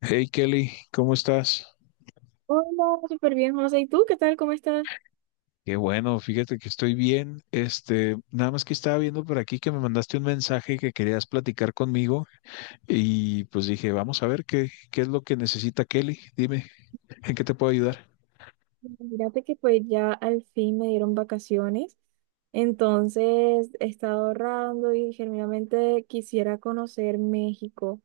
Hey Kelly, ¿cómo estás? Hola, súper bien, José. ¿Y tú qué tal? ¿Cómo estás? Qué bueno, fíjate que estoy bien. Nada más que estaba viendo por aquí que me mandaste un mensaje que querías platicar conmigo y pues dije, vamos a ver qué es lo que necesita Kelly. Dime, ¿en qué te puedo ayudar? Fíjate que pues ya al fin me dieron vacaciones, entonces he estado ahorrando y genuinamente quisiera conocer México.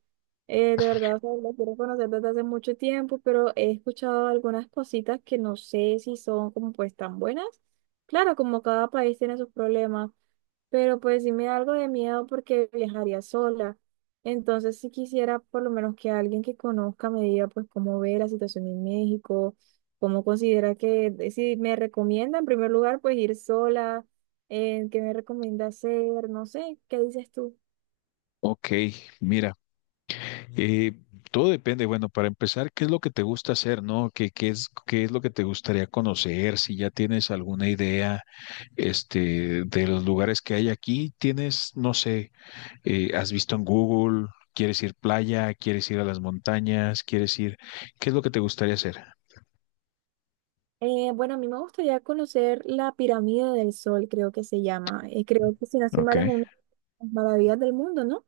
De verdad, o sea, lo quiero conocer desde hace mucho tiempo, pero he escuchado algunas cositas que no sé si son como pues tan buenas. Claro, como cada país tiene sus problemas, pero pues sí me da algo de miedo porque viajaría sola. Entonces, si quisiera por lo menos que alguien que conozca me diga pues cómo ve la situación en México, cómo considera que, si me recomienda en primer lugar pues ir sola, qué me recomienda hacer, no sé, ¿qué dices tú? Ok, mira, eh, todo depende. Bueno, para empezar, ¿qué es lo que te gusta hacer, no? ¿Qué es lo que te gustaría conocer? Si ya tienes alguna idea, de los lugares que hay aquí, tienes, no sé. ¿Has visto en Google, quieres ir playa, quieres ir a las montañas, quieres ir, qué es lo que te gustaría hacer? Bueno, a mí me gustaría conocer la pirámide del Sol, creo que se llama. Creo que si no estoy Ok. mal es una de las maravillas del mundo, ¿no?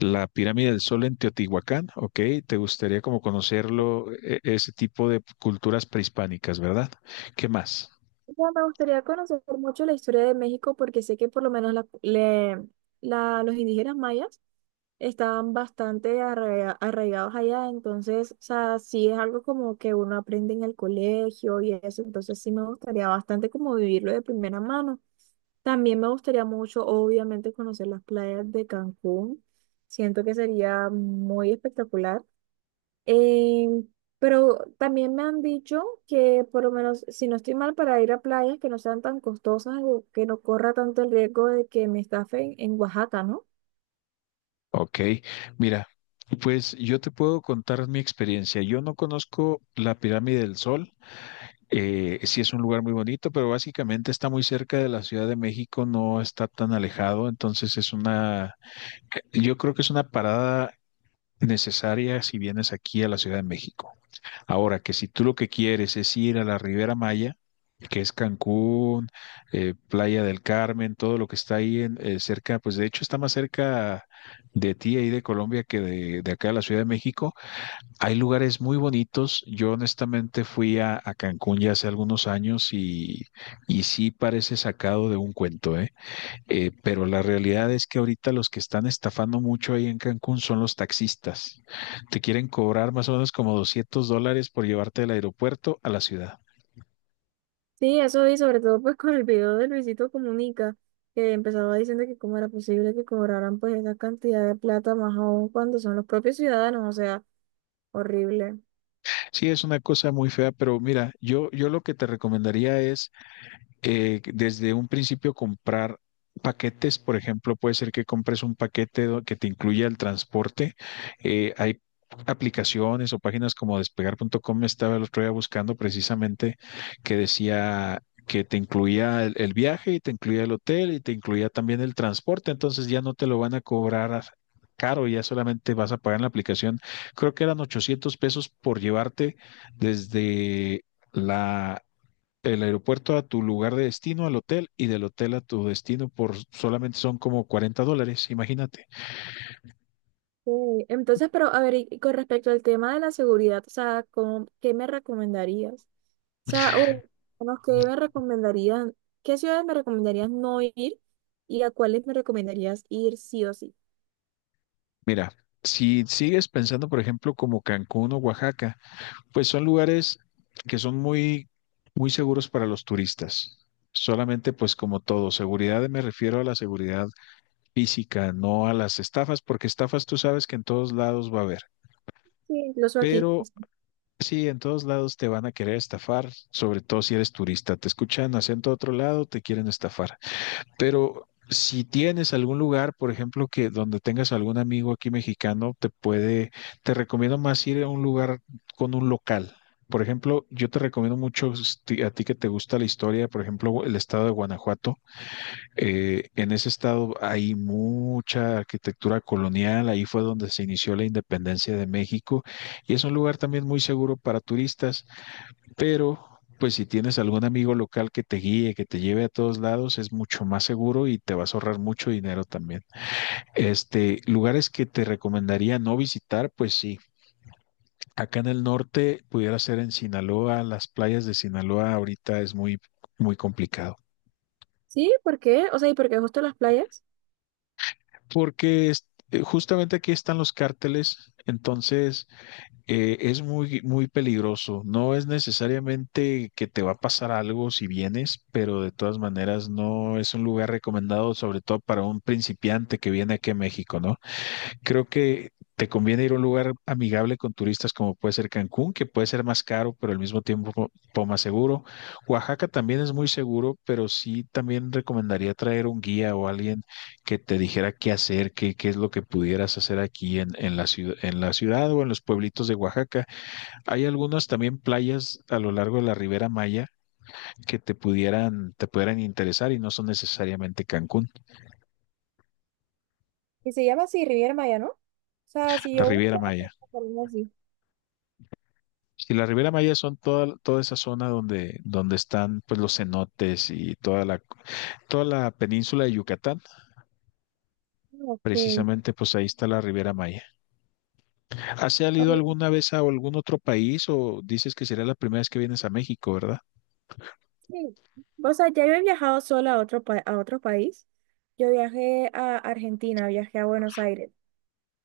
La pirámide del Sol en Teotihuacán, ok. Te gustaría como conocerlo, ese tipo de culturas prehispánicas, ¿verdad? ¿Qué más? Mira, me gustaría conocer mucho la historia de México porque sé que por lo menos los indígenas mayas estaban bastante arraigados allá, entonces, o sea, sí es algo como que uno aprende en el colegio y eso, entonces sí me gustaría bastante como vivirlo de primera mano. También me gustaría mucho, obviamente, conocer las playas de Cancún. Siento que sería muy espectacular. Eh, pero también me han dicho que por lo menos, si no estoy mal, para ir a playas que no sean tan costosas o que no corra tanto el riesgo de que me estafen en Oaxaca, ¿no? Ok, mira, pues yo te puedo contar mi experiencia. Yo no conozco la pirámide del Sol. Sí es un lugar muy bonito, pero básicamente está muy cerca de la Ciudad de México, no está tan alejado, entonces yo creo que es una parada necesaria si vienes aquí a la Ciudad de México. Ahora, que si tú lo que quieres es ir a la Riviera Maya, que es Cancún, Playa del Carmen, todo lo que está ahí en, cerca, pues de hecho está más cerca de ti ahí de Colombia que de acá de la Ciudad de México, hay lugares muy bonitos. Yo honestamente fui a Cancún ya hace algunos años y sí parece sacado de un cuento, ¿eh? Pero la realidad es que ahorita los que están estafando mucho ahí en Cancún son los taxistas. Te quieren cobrar más o menos como $200 por llevarte del aeropuerto a la ciudad. Sí, eso y sobre todo pues con el video de Luisito Comunica, que empezaba diciendo que cómo era posible que cobraran pues esa cantidad de plata más aún cuando son los propios ciudadanos, o sea, horrible. Sí, es una cosa muy fea, pero mira, yo lo que te recomendaría es desde un principio comprar paquetes, por ejemplo, puede ser que compres un paquete que te incluya el transporte. Hay aplicaciones o páginas como despegar.com, estaba el otro día buscando precisamente que decía que te incluía el viaje y te incluía el hotel y te incluía también el transporte, entonces ya no te lo van a cobrar caro, ya solamente vas a pagar en la aplicación. Creo que eran 800 pesos por llevarte desde la el aeropuerto a tu lugar de destino, al hotel, y del hotel a tu destino por solamente son como $40, imagínate. Sí. Entonces, pero a ver, y con respecto al tema de la seguridad, o sea, ¿cómo? ¿Qué me recomendarías? O sea, o bueno, ¿qué me recomendarían? ¿Qué ciudades me recomendarías no ir y a cuáles me recomendarías ir sí o sí? Mira, si sigues pensando, por ejemplo, como Cancún o Oaxaca, pues son lugares que son muy, muy seguros para los turistas. Solamente, pues como todo, seguridad me refiero a la seguridad física, no a las estafas, porque estafas tú sabes que en todos lados va a haber. Sí, incluso aquí. Pero sí, en todos lados te van a querer estafar, sobre todo si eres turista. Te escuchan acento de otro lado, te quieren estafar. Pero si tienes algún lugar, por ejemplo, que donde tengas algún amigo aquí mexicano, te recomiendo más ir a un lugar con un local. Por ejemplo, yo te recomiendo mucho a ti que te gusta la historia, por ejemplo, el estado de Guanajuato. En ese estado hay mucha arquitectura colonial, ahí fue donde se inició la independencia de México y es un lugar también muy seguro para turistas, pero pues si tienes algún amigo local que te guíe, que te lleve a todos lados, es mucho más seguro y te vas a ahorrar mucho dinero también. Lugares que te recomendaría no visitar, pues sí. Acá en el norte pudiera ser en Sinaloa, las playas de Sinaloa ahorita es muy, muy complicado, Sí, ¿por qué? O sea, ¿y por qué justo las playas? porque justamente aquí están los cárteles, entonces es muy, muy peligroso. No es necesariamente que te va a pasar algo si vienes, pero de todas maneras no es un lugar recomendado, sobre todo para un principiante que viene aquí a México, ¿no? Creo que te conviene ir a un lugar amigable con turistas como puede ser Cancún, que puede ser más caro, pero al mismo tiempo un poco más seguro. Oaxaca también es muy seguro, pero sí también recomendaría traer un guía o alguien que te dijera qué hacer, qué es lo que pudieras hacer aquí en la ciudad, en la ciudad o en los pueblitos de Oaxaca. Hay algunas también playas a lo largo de la Riviera Maya que te pudieran interesar y no son necesariamente Cancún, ¿Y se llama así Riviera Maya, ¿no? O sea, si la yo Riviera busco, me Maya. recomendaría así. Si la Riviera Maya son toda esa zona donde están pues los cenotes y toda la península de Yucatán, Ok. precisamente pues ahí está la Riviera Maya. ¿Has salido Ok, alguna vez a algún otro país o dices que será la primera vez que vienes a México, verdad? sí. O sea, ya yo he viajado sola a a otro país. Yo viajé a Argentina, viajé a Buenos Aires.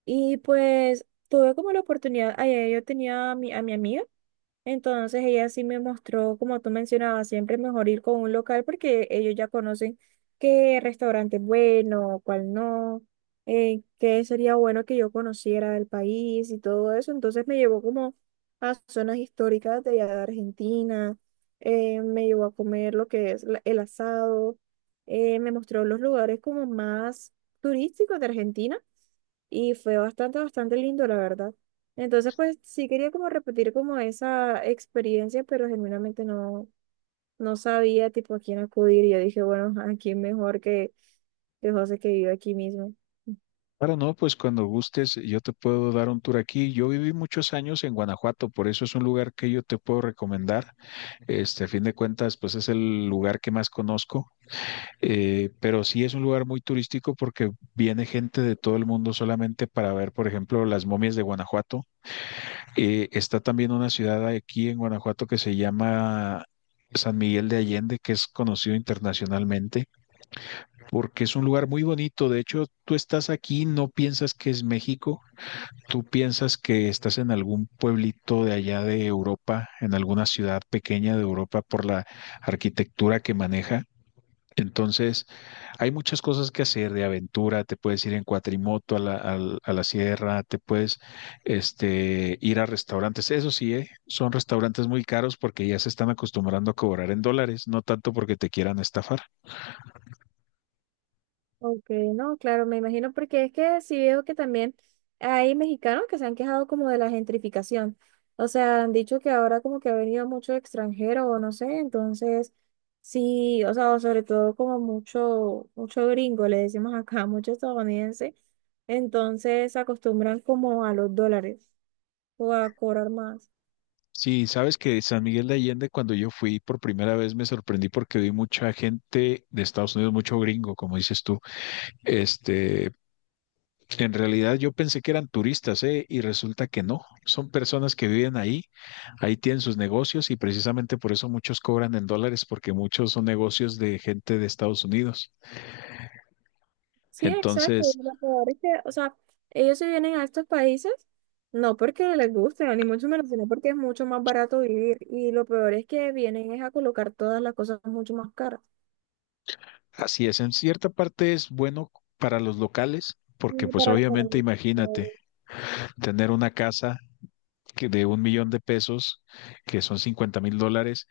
Y pues tuve como la oportunidad, ayer yo tenía a a mi amiga. Entonces ella sí me mostró, como tú mencionabas, siempre es mejor ir con un local porque ellos ya conocen qué restaurante es bueno, cuál no, qué sería bueno que yo conociera del país y todo eso. Entonces me llevó como a zonas históricas de allá de Argentina, me llevó a comer lo que es el asado, me mostró los lugares como más turísticos de Argentina y fue bastante, bastante lindo, la verdad. Entonces, pues sí quería como repetir como esa experiencia, pero genuinamente no sabía tipo a quién acudir. Yo dije, bueno, a quién mejor que José que vive aquí mismo. Claro, no, pues cuando gustes yo te puedo dar un tour aquí. Yo viví muchos años en Guanajuato, por eso es un lugar que yo te puedo recomendar. A fin de cuentas, pues es el lugar que más conozco. Pero sí es un lugar muy turístico porque viene gente de todo el mundo solamente para ver, por ejemplo, las momias de Guanajuato. Está también una ciudad aquí en Guanajuato que se llama San Miguel de Allende, que es conocido internacionalmente porque es un lugar muy bonito. De hecho, tú estás aquí, no piensas que es México. Tú piensas que estás en algún pueblito de allá de Europa, en alguna ciudad pequeña de Europa por la arquitectura que maneja, entonces hay muchas cosas que hacer de aventura, te puedes ir en cuatrimoto a a la sierra, te puedes ir a restaurantes, eso sí, ¿eh? Son restaurantes muy caros porque ya se están acostumbrando a cobrar en dólares, no tanto porque te quieran estafar. Ok, no, claro, me imagino porque es que sí veo que también hay mexicanos que se han quejado como de la gentrificación. O sea, han dicho que ahora como que ha venido mucho extranjero o no sé, entonces sí, o sea, o sobre todo como mucho, mucho gringo, le decimos acá, mucho estadounidense, entonces se acostumbran como a los dólares o a cobrar más. Sí, sabes que San Miguel de Allende, cuando yo fui por primera vez, me sorprendí porque vi mucha gente de Estados Unidos, mucho gringo, como dices tú, este, en realidad yo pensé que eran turistas, ¿eh? Y resulta que no. Son personas que viven ahí, ahí tienen sus negocios y precisamente por eso muchos cobran en dólares, porque muchos son negocios de gente de Estados Unidos. Sí, exacto. Entonces, Y lo peor es que, o sea, ellos se vienen a estos países no porque les guste, ni mucho menos, sino porque es mucho más barato vivir. Y lo peor es que vienen es a colocar todas las cosas mucho más caras. así es, en cierta parte es bueno para los locales, porque Y pues para la obviamente economía. imagínate tener una casa que de 1 millón de pesos, que son $50,000,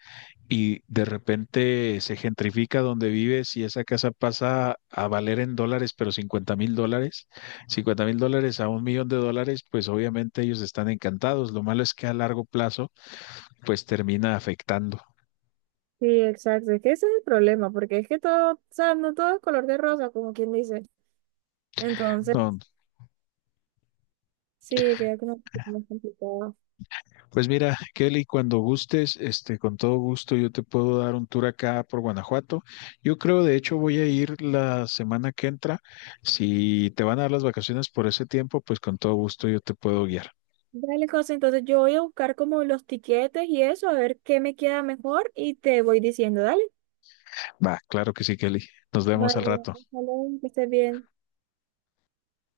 y de repente se gentrifica donde vives y esa casa pasa a valer en dólares, pero 50 mil dólares, 50 mil dólares a 1 millón de dólares, pues obviamente ellos están encantados. Lo malo es que a largo plazo, pues termina afectando. Sí, exacto. Es que ese es el problema, porque es que todo, o sea, no todo es color de rosa, como quien dice. Entonces, No, sí, queda como un poquito más complicado. pues mira, Kelly, cuando gustes, con todo gusto yo te puedo dar un tour acá por Guanajuato. Yo creo, de hecho, voy a ir la semana que entra. Si te van a dar las vacaciones por ese tiempo, pues con todo gusto yo te puedo guiar. Dale, José, entonces yo voy a buscar como los tiquetes y eso, a ver qué me queda mejor y te voy diciendo, dale. Va, claro que sí, Kelly. Nos vemos al Vale, rato. ojalá que estés bien.